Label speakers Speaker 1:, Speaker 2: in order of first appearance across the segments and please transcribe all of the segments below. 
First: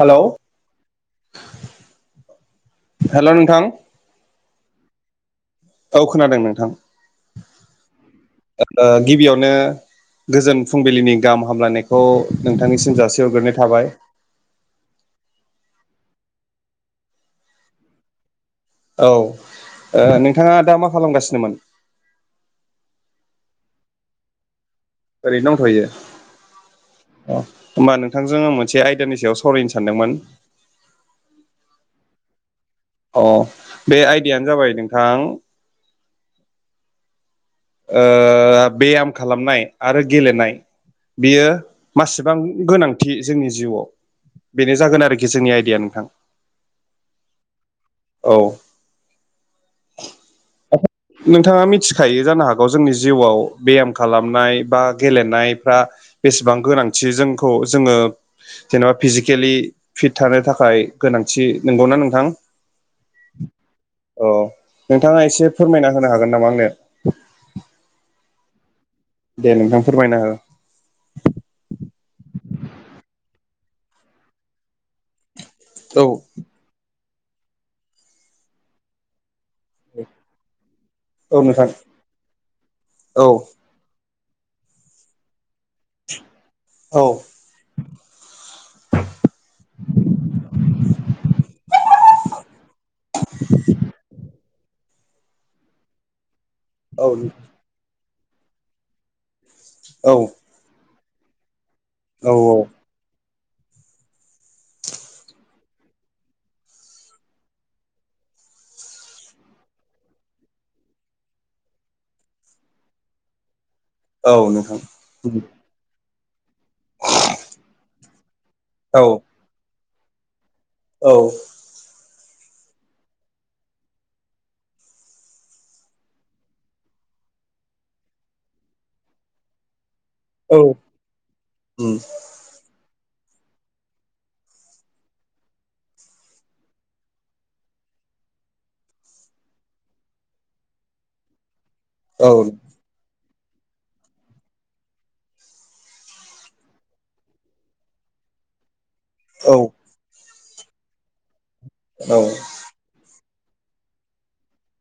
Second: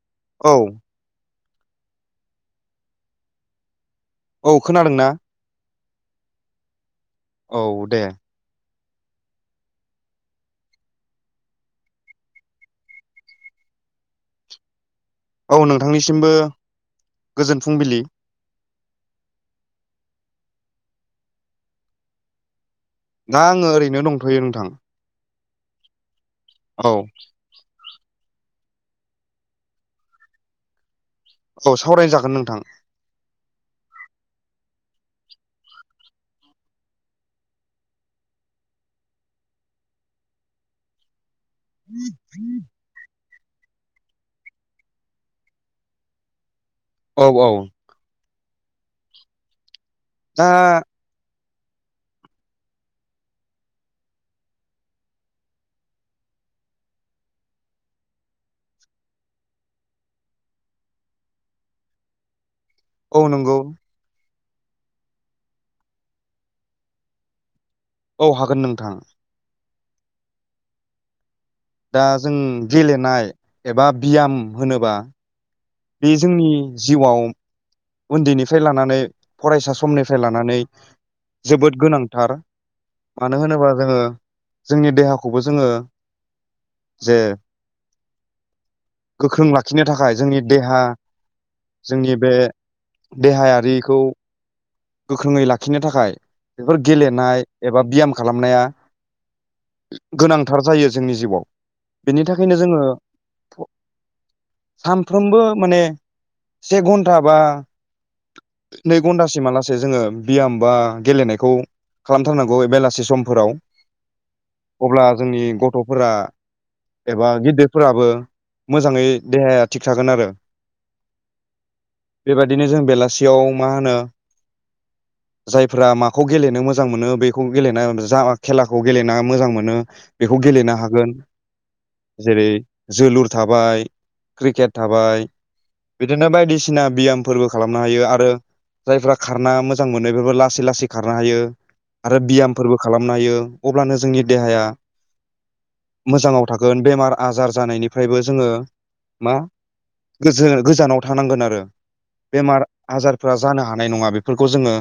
Speaker 1: Hello
Speaker 2: औ
Speaker 1: हेल' नोंथां
Speaker 2: औ खोनादों ना?
Speaker 1: औ खोनादों नोंथां।
Speaker 2: औ दे
Speaker 1: ओ गिबियावनो गोजोन फुंबिलिनि गाहाम हामलायनायखौ नोंथांनिसिम जासि हरग्रोनाय थाबाय
Speaker 2: औ नोंथांनिसिमबो गोजोन फुंबिलि
Speaker 1: औ ओ नोंथांङा दा मा खालामगासिनोमोन?
Speaker 2: दा आंङो ओरैनो दंथ'यो नोंथां।
Speaker 1: ओरै दंथयो
Speaker 2: औ
Speaker 1: अ होमबा नोंथांजों मोनसे आयदानि सायाव सावरायनो सानदोंमोन।
Speaker 2: औ सावरायनाय जागोन नोंथां।
Speaker 1: अ बे आइडियानो जाबाय नोंथां। ओ बेयाम खालामनाय आरो गेलेनाय बियो मासेबां गोनांथि जोंनि जिउआव बेनो जागोन आरोखि जोंनि आइडिया नोंथां।
Speaker 2: औ औ
Speaker 1: औ।
Speaker 2: दा
Speaker 1: नोंथाङा मिथिखायो जानो हागौ जोंनि जिउआव बेयाम खालामनाय बा गेलेनायफ्रा बेसेबां गोनांथि जोंखौ जोङो जेन'बा फिजिकेलि फिट थानो थाखाय गोनांथि नंगौना नोंथां?
Speaker 2: औ नंगौ।
Speaker 1: अ नोंथाङा एसे फोरमायना होनो हागोन नामा आंनो?
Speaker 2: औ हागोन नोंथां।
Speaker 1: दे नोंथां फोरमायना हो।
Speaker 2: दा जों गेलेनाय एबा बियाम होनोबा बे
Speaker 1: औ
Speaker 2: जोंनि जिउआव उन्दैनिफ्राय लानानै फरायसा समनिफ्राय लानानै
Speaker 1: औ नोंथां
Speaker 2: जोबोद गोनांथार
Speaker 1: औ
Speaker 2: मानो होनोबा जोङो जोंनि देहाखौबो जोङो
Speaker 1: औ
Speaker 2: जे गोख्रों लाखिनो थाखाय जोंनि देहा जोंनि बे देहायारिखौ गोख्रोङै लाखिनो थाखाय बेफोर
Speaker 1: औ
Speaker 2: गेलेनाय एबा बियाम खालामनाया
Speaker 1: औ
Speaker 2: गोनांथार जायो जोंनि जिउआव बेनि
Speaker 1: औ
Speaker 2: थाखायनो जोङो सानफ्रोमबो माने से घन्टा बा नै घन्टासिमा ला से जोङो बियाम बा गेलेनायखौ खालामथारनांगौ बेलासि समफोराव।
Speaker 1: औ नोंथां
Speaker 2: अब्ला जोंनि गथ'फोरा एबा गिदिरफोराबो
Speaker 1: औ
Speaker 2: मोजाङै देहाया थिग थागोन आरो।
Speaker 1: औ।
Speaker 2: बेबादिनो जों बेलासियाव मा होनो जायफोरारा माखौ गेलेनो मोजां मोनो बेखौ गेलेना जा खेलाखौ गेलेना मोजां मोनो। बेखौ गेलेनो हागोन जेरै जोलुर थाबाय क्रिकेट थाबाय बिदिनो बायदिसिना बियाम फोरबो खालामनो हायो आरो जायफ्रा खारना मोजां मोनो बेबो लासै लासै खारनो हायो आरो बियामफोरबो खालामनो हायो अब्लानो जोंनि देहाया मोजाङाव थागोन बेमार आजार जानायनिफ्रायबो जोङो मा
Speaker 1: औ
Speaker 2: गोजो गोजानाव थानांगोन आरो
Speaker 1: औ
Speaker 2: बेमार आजारफ्रा जानो हानाय नङा बेफोरखौ जोङो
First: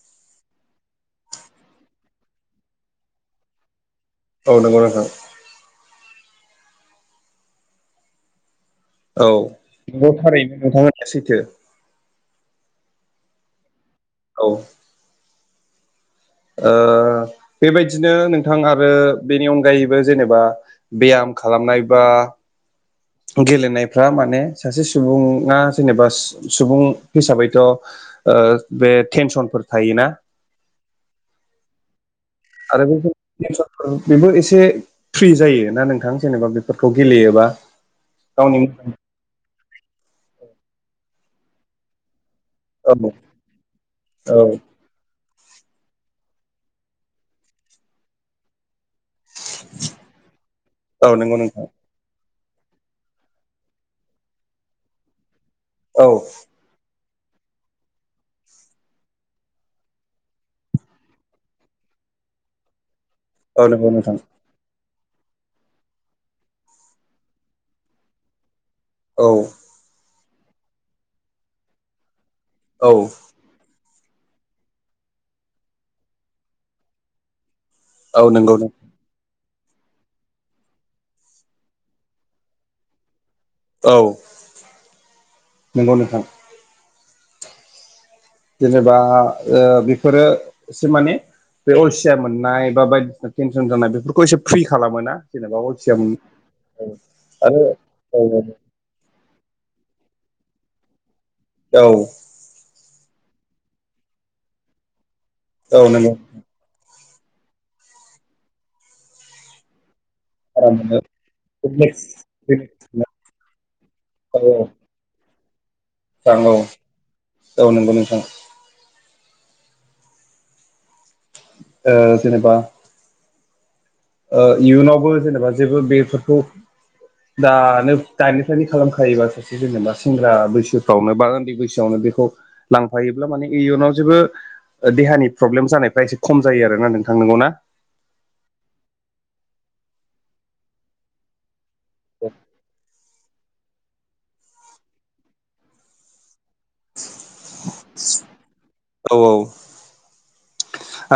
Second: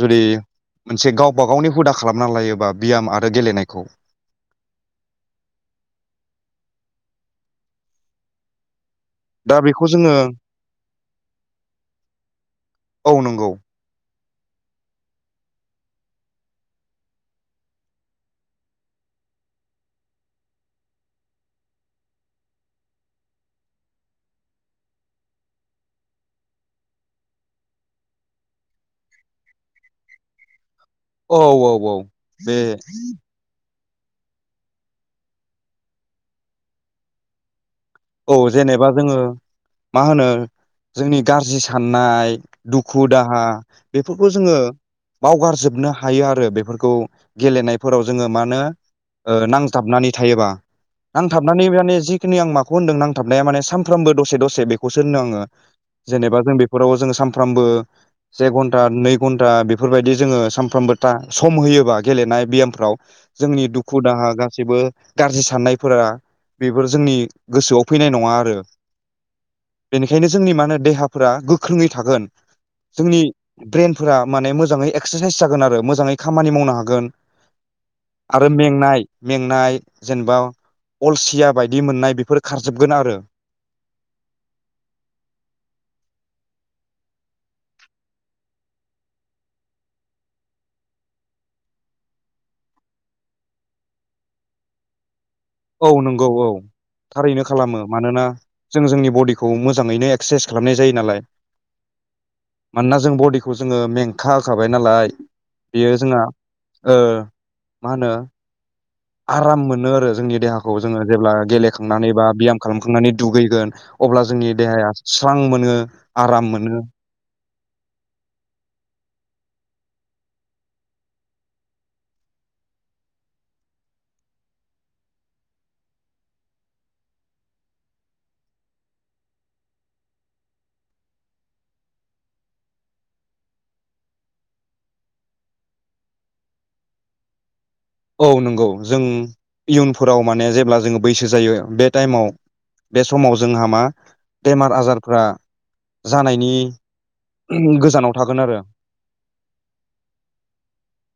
Speaker 2: जुदि मोनसे गावबा गावनि हुदा खालामना लायोबा बियाम आरो गेलेनायखौ
Speaker 1: औ नंगौ नोंथां। औ
Speaker 2: दा बेखौ
Speaker 1: नंगौ
Speaker 2: जोङो
Speaker 1: थारैनो नोंथां होननाया सैथो।
Speaker 2: औ नंगौ।
Speaker 1: औ। ओ बेबायदिनो नोंथां आरो बेनि अनगायैबो जेनेबा बेयाम खालामनाय बा गेलेनायफ्रा माने सासे सुबुङा जेनेबा सुबुं हिसाबैथ' ओ बे टेनसनफोर थायोना।
Speaker 2: औ औ औ। बे
Speaker 1: आरो बे [unintelligible] बेबो एसे फ्रि जायो ना नोंथां जेनेबा बेफोरखौ गेलेयोबा।
Speaker 2: औ
Speaker 1: गावनि
Speaker 2: जेनेबा जोङो मा होनो जोंनि गाज्रि साननाय
Speaker 1: औ
Speaker 2: दुखु दाहा बेफोरखौ
Speaker 1: औ
Speaker 2: जोङो बावगारजोबनो हायो आरो बेफोरखौ गेलेनायफोराव जोङो माानो ओ नांथाबनानै थायोबा
Speaker 1: औ नंगौ
Speaker 2: नांथाबनानै
Speaker 1: नोंथां
Speaker 2: माने जिखिनि आं मा खौ होनदों नांथाबनाया माने सानफ्रामबो दसे दसे बेखौसो होनदों आंङो
Speaker 1: औ
Speaker 2: जेनेबा जों बे फोराव जोङो सानफ्रामबो से घन्टा नै घन्टा बेफोरबायदि जोङो सानफ्रामबो था सम होयोबा गेलेनाय बियामफ्राव जोंनि
Speaker 1: औ नंगौ
Speaker 2: दुखु
Speaker 1: नोंथां
Speaker 2: दाहा गासैबो गाज्रि साननायफोरा बेफोर जोंनि गोसोआव फैनाय नङा आरो
Speaker 1: औ
Speaker 2: बेनिखायनो जोंनि मा होनो देहाफोरा गोख्रोङै थागोन
Speaker 1: औ
Speaker 2: जोंनि ब्रइेनफोरा माने मोजाङै एक्सारसाइस जागोन आरो मोजाङै खामानि मावनो हागोन
Speaker 1: औ
Speaker 2: आरो
Speaker 1: नंगौ
Speaker 2: मेंनाय मेंनाय जेनेबा अलसिया बायदि मोननाय बेफोर खारजोबगोन आरो
Speaker 1: औ नंगौ नोंथां जेनेबा ओ बेफोरो सो माने बे अलसिया मोननाय बा बायदिसिना टेनसन जानाय बेफोरखौ एसे फ्रि खालामो ना?
Speaker 2: औ नंगौ औ थारैनो
Speaker 1: आरो
Speaker 2: खालामो
Speaker 1: औ
Speaker 2: मानोना जों जोंनि बडिखौ मोजाङैनो एक्सारसाइस खालामनाय जायो नालाय
Speaker 1: औ
Speaker 2: मानोना जों बडिखौ जोङो मेंखा होखाबाय नालाय
Speaker 1: औ
Speaker 2: बेयो
Speaker 1: नंगौ
Speaker 2: जोंहा ओ मा होनो आराम मोनो आरो जोंनि देहाखौ
Speaker 1: आराम मोनो
Speaker 2: जोङो जेब्ला गेलेखांनानै बा बियाम खालामखांनानै दुगैगोन अब्ला जोंनि देहाया स्रां मोनो आराम
Speaker 1: स्रां औ
Speaker 2: मोनो
Speaker 1: औ नंगौ नोंथां ओ जेनिबा ओ इयुनावबो जेनेबा जेबो बेफोरखौ दानो दानिनिफ्रायनो खालामखायोबा सासे जेनेबा सेंग्रा बैसोफ्रावनो बा उन्दै बैसो [unintelligible] बेखौ लांफायोब्ला माने इयुनाव जेबो देहानि प्रब्लेम जानायफ्रा एसे खम जायो आरोना नोंथां नोंगौ ना?
Speaker 2: औ नंगौ जों इयुनफोराव माने जेब्ला जोङो बैसो जायो बे
Speaker 1: औ
Speaker 2: टाइमाव बे समाव जोंहा मा बेमार आजारफ्रा जानायनि गोजानाव थागोन आरो
Speaker 1: औ औ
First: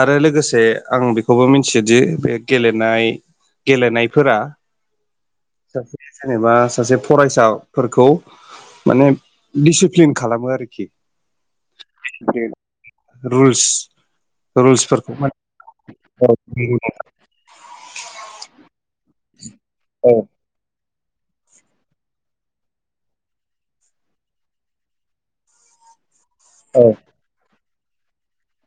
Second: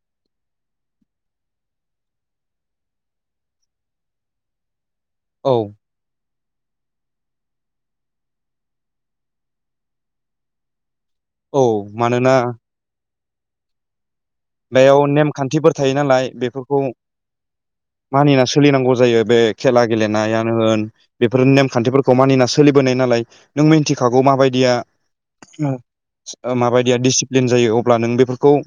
Speaker 1: आरो लोगोसे आं बेखौबो मिथियोदि बे गेलेनाय गेलेनायफोरा
Speaker 2: औ
Speaker 1: [unintelligible] जेनेबा सासे फरायसाफोरखौ माने दिसिप्लिन खालामो आरोखि
Speaker 2: औ मानोना
Speaker 1: रुल्स
Speaker 2: बेयाव
Speaker 1: रुल्सफोरखौ माने
Speaker 2: नेमखान्थिफोर थायो नालाय
Speaker 1: औ
Speaker 2: बेफोरखौ मानिना सोलिनांगौ जायो बे खेला
Speaker 1: औ
Speaker 2: गेलेनायानो होन बेफोर नेमखान्थिफोरखौ मानिना सोलिबोनाय नालाय नों मिथिखागौ माबायदिया ओ माबायदिया डिसिप्लिन जायो अब्ला नों बेफोरखौ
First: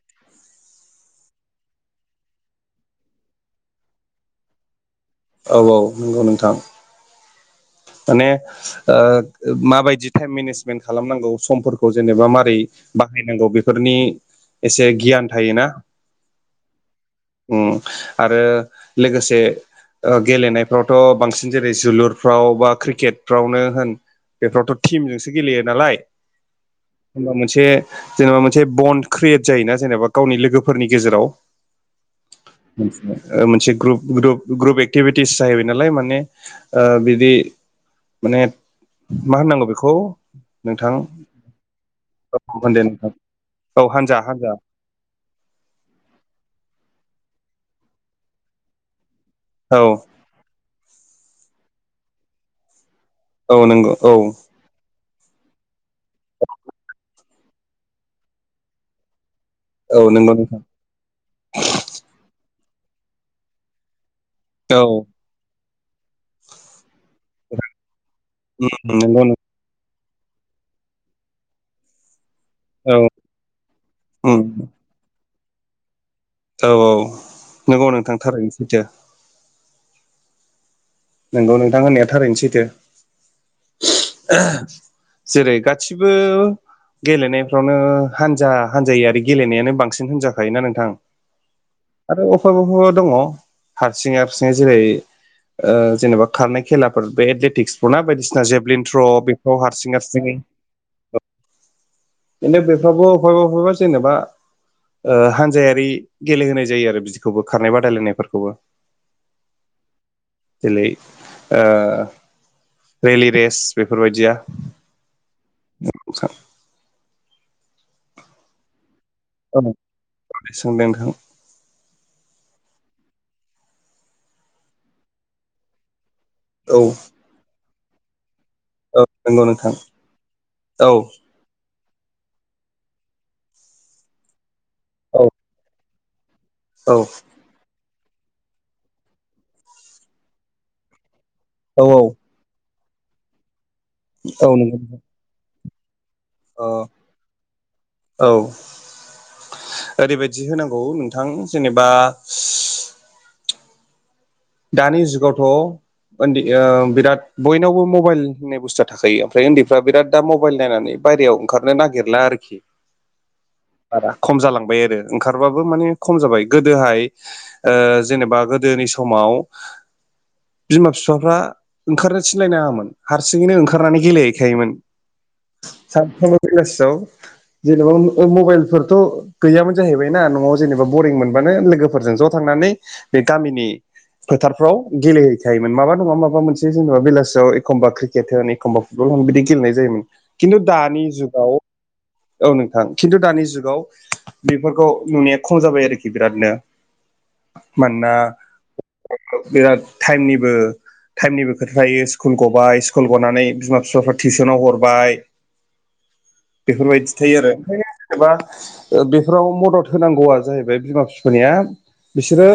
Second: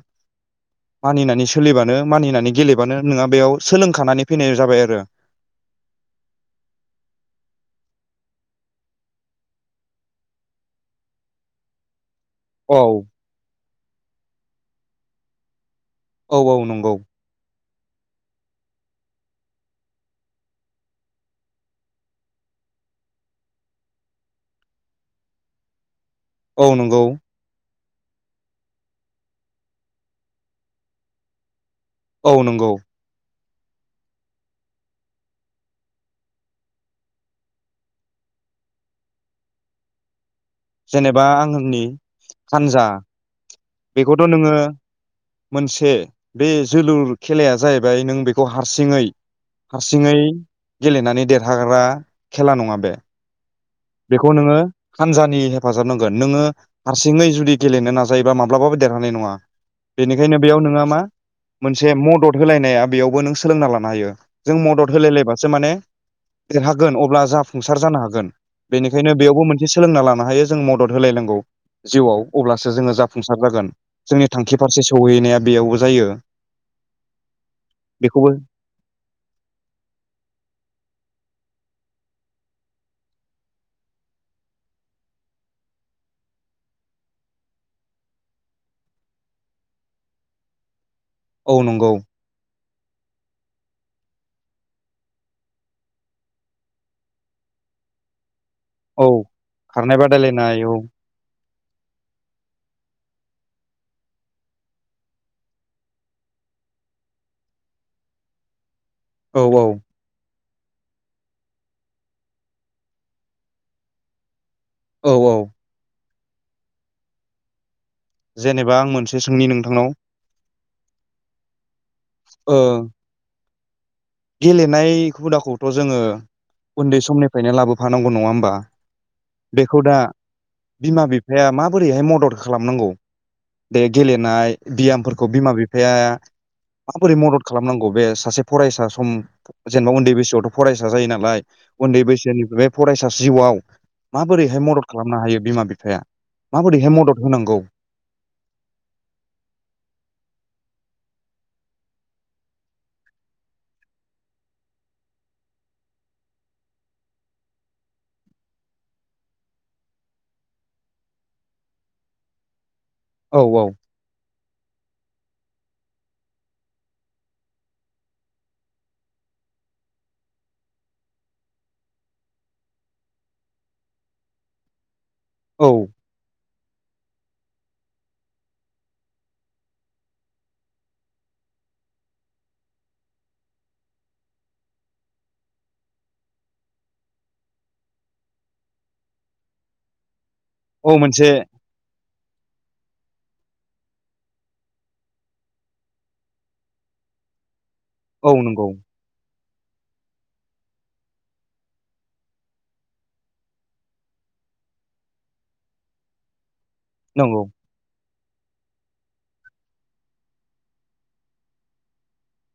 Speaker 2: मानिनानै सोलिबानो मानिनानै गेलेबानो नोंहा बेयाव सोलोंखानानै फैनाय जाबाय आरो
Speaker 1: औ औ नंगौ नोंथां माने ओ माबायदि टाइम मेनेजमेन्ट खालामनांगौ समफोरखौ जेनेबा मा
Speaker 2: औ
Speaker 1: [unintelligible] बाहायनांगौ बेफोरनि एसे गियान थायोना
Speaker 2: औ औ नंगौ।
Speaker 1: उ आरो लोगोसे ओ गेलेनायफ्रावथ' बांसिन जेरै जोलुरफ्राव बा क्रिकेट फ्रावनो होन बेफोरावथ' टिमजोंसो गेलेयो नालाय
Speaker 2: औ नंगौ
Speaker 1: जेनबा मोनसे जेनेबा मोनसे बन्ड क्रियेट जायो ना जेनेबा गावनि लोगोफोरनि गेजेराव
Speaker 2: औ नंगौ।
Speaker 1: मोनसे ग्रुप ग्रुप ग्रुप एक्टिभिटिस जाहैबाय नालाय माने बिदि माने मा होननांगौ बेखौ। नोंथां
Speaker 2: जेनेबा आं होननि
Speaker 1: औ होनदो
Speaker 2: हानजा
Speaker 1: नोंथां औ हानजा
Speaker 2: बेखौथ'
Speaker 1: हानजा
Speaker 2: नोङो। मोनसे बे जोलुर खेलाया जाहैबाय नों बेखौ हारसिङै।
Speaker 1: औ
Speaker 2: हारसिङै गेलेनानै देरहाग्रा खेला नङा बे।
Speaker 1: औ नोंगौ।
Speaker 2: बेखौ नोङो। हानजानि हेफाजाब नांगोन नोङो हारसिङै जुदि गेलेनो नाजायोबा माब्लाबाबो देरहानाय नङा।
Speaker 1: औ नंगौ
Speaker 2: बेनिखायनो
Speaker 1: नोंथां
Speaker 2: बेयाव नोंङो मा मोनसे मदद होलायनाया बेयावबो नों सोलोंना लानो हायो। जों
Speaker 1: औ
Speaker 2: मदद होलायलायबासो मानेे देरहागोन अब्ला जाफुंसार जानो हागोन।
Speaker 1: उम
Speaker 2: बेनिखायनो
Speaker 1: नंगौ नों
Speaker 2: बेयावबो मोनसे सोलोंना लानो हायो जों मदद होलायनांगौ जिउआव। अब्लासो जोङो
Speaker 1: औ
Speaker 2: जाफुंसार जागोन जोंनि
Speaker 1: उम
Speaker 2: थांखि फारसे सौहैनाया बेयावबो जायो।
Speaker 1: औ औ नोंगौ नोंथां
Speaker 2: बेखौबो
Speaker 1: थारैनो सैथो। नोंगौ नोंथां होननाया थारैनो सैथो। [unintelligible] जेरै गासिबो। गेलेनायफ्रावनो हान्जा हान्जाय आरो गेलेनायानो बांसिन होनजाखायोना नोंथां।
Speaker 2: औ नंगौ।
Speaker 1: आरो अफायबा अफायबा दङ हारसिं हारसिङै जेरै ओ जेनबा खारनाय खेलाफोर बे देटिक्सफोर ना बायदिसिना जेभ्लिन
Speaker 2: औ
Speaker 1: [unintelligible] बेफ्राव
Speaker 2: खारनाय
Speaker 1: हारसिं हारसिंङै
Speaker 2: बादायलायनाय औ
Speaker 1: [unintelligible] बेफ्रावबो अफायबा अफायबा जेनेबा ओ हानजायारि गेलेहोनाय जायो आरो बिदिखौबो खारनाय बादायलायनायफोरखौबो।
Speaker 2: औ औ।
Speaker 1: जेलै रेलि रेस बेफोरबायदिया
Speaker 2: औ औ।
Speaker 1: औ
Speaker 2: जेनेबा आं मोनसे सोंनि नोंथांनाव
Speaker 1: सोंदों नोंथां
Speaker 2: ओ गेलेनाय हुदाखौथ' जोङो
Speaker 1: औ
Speaker 2: उन्दै समनिफ्रायनो लाबोफानांगौ नङा होमबा?
Speaker 1: औ नंगौ नोंथां
Speaker 2: बेखौ दा
Speaker 1: औ
Speaker 2: बिमा बि फाया माबोरैहाय मदद खालामनांगौ दे गेलेनाय बियामफोरखौ बिमा बिफाया
Speaker 1: औ
Speaker 2: माबोरै
Speaker 1: औ
Speaker 2: मदद खालामनांगौ बे सासे फरायसा सम जेनेबा उन्दै बैसोआवथ' फरायसा जायो नालाय
Speaker 1: औ
Speaker 2: उन्दै बैसोनि फरायसा जिउआव माबोरैहाय
Speaker 1: नंगौ
Speaker 2: मदद
Speaker 1: नोंथां
Speaker 2: खालामनो हायो बिमा बिफाया।
Speaker 1: अ
Speaker 2: माबोरैहाय मदद होनांगौ।
Speaker 1: औ ओरैबायाददि होनांगौ नोंथां जेनेबा दानि जुगावथ' ओन्दै ओ बिराद बयनावबो मबाइल होननाय बुस्थुआ थाखायो। ओमफ्राय उन्दैफ्रा बिराद दा मबाइल नायनानै बायेरायाव ओंखारनो नागिरला आरोखि।
Speaker 2: औ औ‌।
Speaker 1: [unintelligible] खम जालांबाय आरो ओंखारबाबो माने खम जाबाय गोदोहाय ओ जेनेबा गोदोनि समाव बिमा फिफाफ्रा ओंखारनो थिनलायनाङामोन हारसिङैनो ओंखारनानै गेलेहैखायोमोन।
Speaker 2: औ।
Speaker 1: [unintelligible] बेलासियाव जेनबा मबाइलफोरथ' गैयामोन जाहैबाय ना न'आव जेनेबा बरिं मोनबानो लोगोफोरजों ज' थांनानै बे गामिनि फोथारफ्राव गेलेहैखायोमोन माबा नङा माबा मोनसे जेनेबा बेलासियाव एखमबा क्रिकेट होन एखम्बा फुटबल बिदि गेलेनाय जायोमोन खिन्थु
Speaker 2: औ
Speaker 1: दानि
Speaker 2: मोनसे
Speaker 1: जुगाव औ नोंथां खिन्थु दानि जुगाव बेफोरखौ नुनाया खम जाबाय आरोखि बिरादनो मानोना
Speaker 2: औ नंगौ।
Speaker 1: बिराद थाइमनिबो थाइमनिबो खोथा थायो स्कुल गबाय स्कुल गनानै बिमा बिफाफ्रा टिउसनाव हरबाय बेफोरबायदि थायो
Speaker 2: नंगौ
Speaker 1: आरो। एबा बेफोराव मदद होनांगौआ जाहैबाय बिमा बिफानिया बिसोरो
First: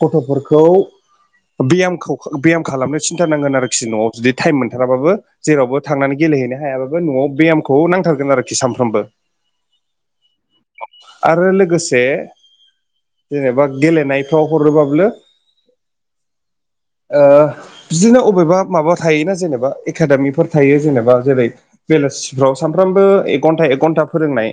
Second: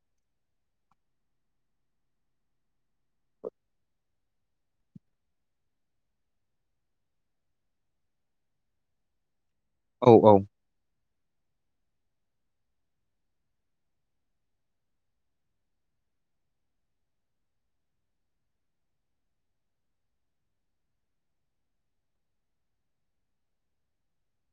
Speaker 1: गथ'फोरखौ बेयामखौ बेयाम खालामनो सिन्थानांगोन आरोखि न'आव जुदि थाइम मोनथाराबाबो जेरावबो थांनानै गेलेहैनो हायाबाबो न'आव बेयामखौ नांथारगोन आरोखि सानफ्रामबो।
Speaker 2: औ औ।
Speaker 1: आरो लोगोसे जेनेबा गेलेनायफ्राव हरोब्लाबो ओ बिदिनो अबेबा माबा थायोना जेनेबा एकादेमिफोर थायो जेनेबा जेरै बेलासिफ्राव सामफ्रामबो एक घन्टा एक घन्टा फोरोंनाय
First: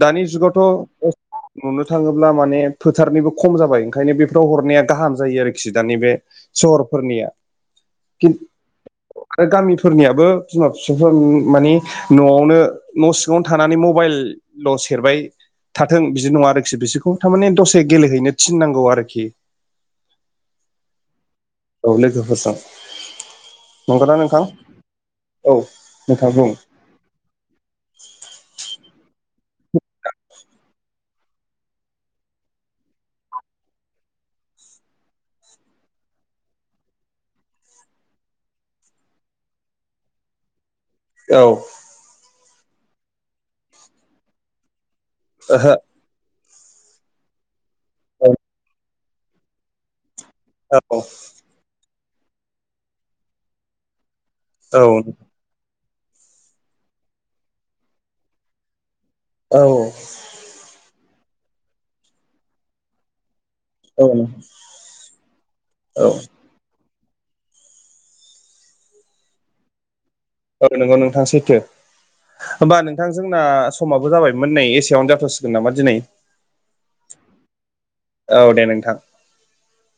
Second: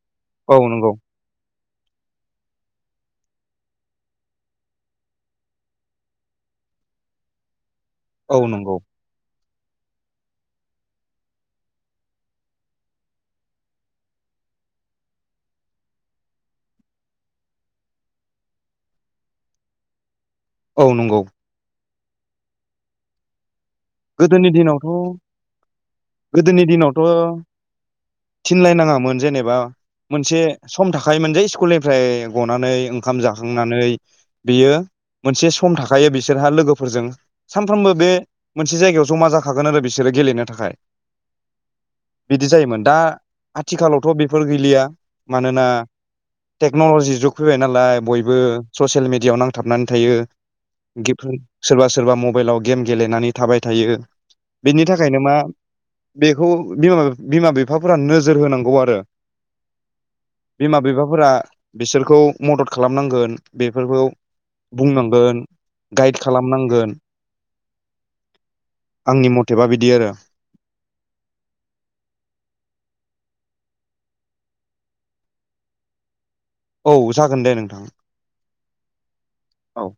Speaker 1: दानि
Speaker 2: औ नंगौ
Speaker 1: जुगावथ' नुनो थाङोब्ला माने फोथारनिबो खम जाबाय ओंखायनो बेफोराव हरनाया गाहाम जायो आरोखि दानि बे सहरफोरनिया।
Speaker 2: औ नंगौ।
Speaker 1: आरो गामिफोरनियाबो बिमा फिसाफ्रा माने नआवनो न सिङावनो थानानै मबाइलल' सेरबाय थाथों बिदि नङा आरोखि बिसोरखौ थारमाने दसे गेलेहैनो थिननांगौ आरोखि।
Speaker 2: औ नंगौ।
Speaker 1: औ लोगोफोरजों। नंगौना नोंथां
Speaker 2: गोदोनि दिनावथ'
Speaker 1: औ नोंथां बुं
Speaker 2: गोदोनि दिनावथ' थिनलायनाङामोन जेनेबा मोनसे सम था आखाइ मोनजायै स्कुलनिफ्राय गनानै ओंखाम जाखांनानै बियो मोनसे सम थाखायो बिसोरहा लोगोफोरजों सानफ्रोमबो बे मोनसे जायगायाव जमा जाखागोन आरो बिसोरो गेलेनो थाखाय।
Speaker 1: औ।
Speaker 2: बिदि जायोमोन दा आथिखालावथ' बेफोर गैलिया मानोना टेक्नलजि जुग फैबाय नालाय बयबो ससियेल मिडियाआव नांथाबनानै थायो।
Speaker 1: ओहो औ
Speaker 2: सोरबा सोरबा मबाइलाव गेम गेलेनानै थाबाय थायो। बिनि
Speaker 1: औ
Speaker 2: थाखायनो मा बेखौ बिमा बिमा बिफाफोरा नोजोर होनांगौ आरो।
Speaker 1: औ।
Speaker 2: बिमा बिफाफोरा बिसोरखौ मदद खालामनांगोन। बेफोरखौ बुंनांगोन
Speaker 1: औ
Speaker 2: गाइड खालामनांगोन। आंनि मथेबा बिदि आरो।
Speaker 1: औ नोंगौ नोंथां सैथो। होमबा नोंथां जोंना समाबो जाबायमोन नै एसेयावनो जाथसिगोन नामा दिनै।
Speaker 2: औ जागोन दे नोंथां।
Speaker 1: औ दे नोंथां।
Speaker 2: औ।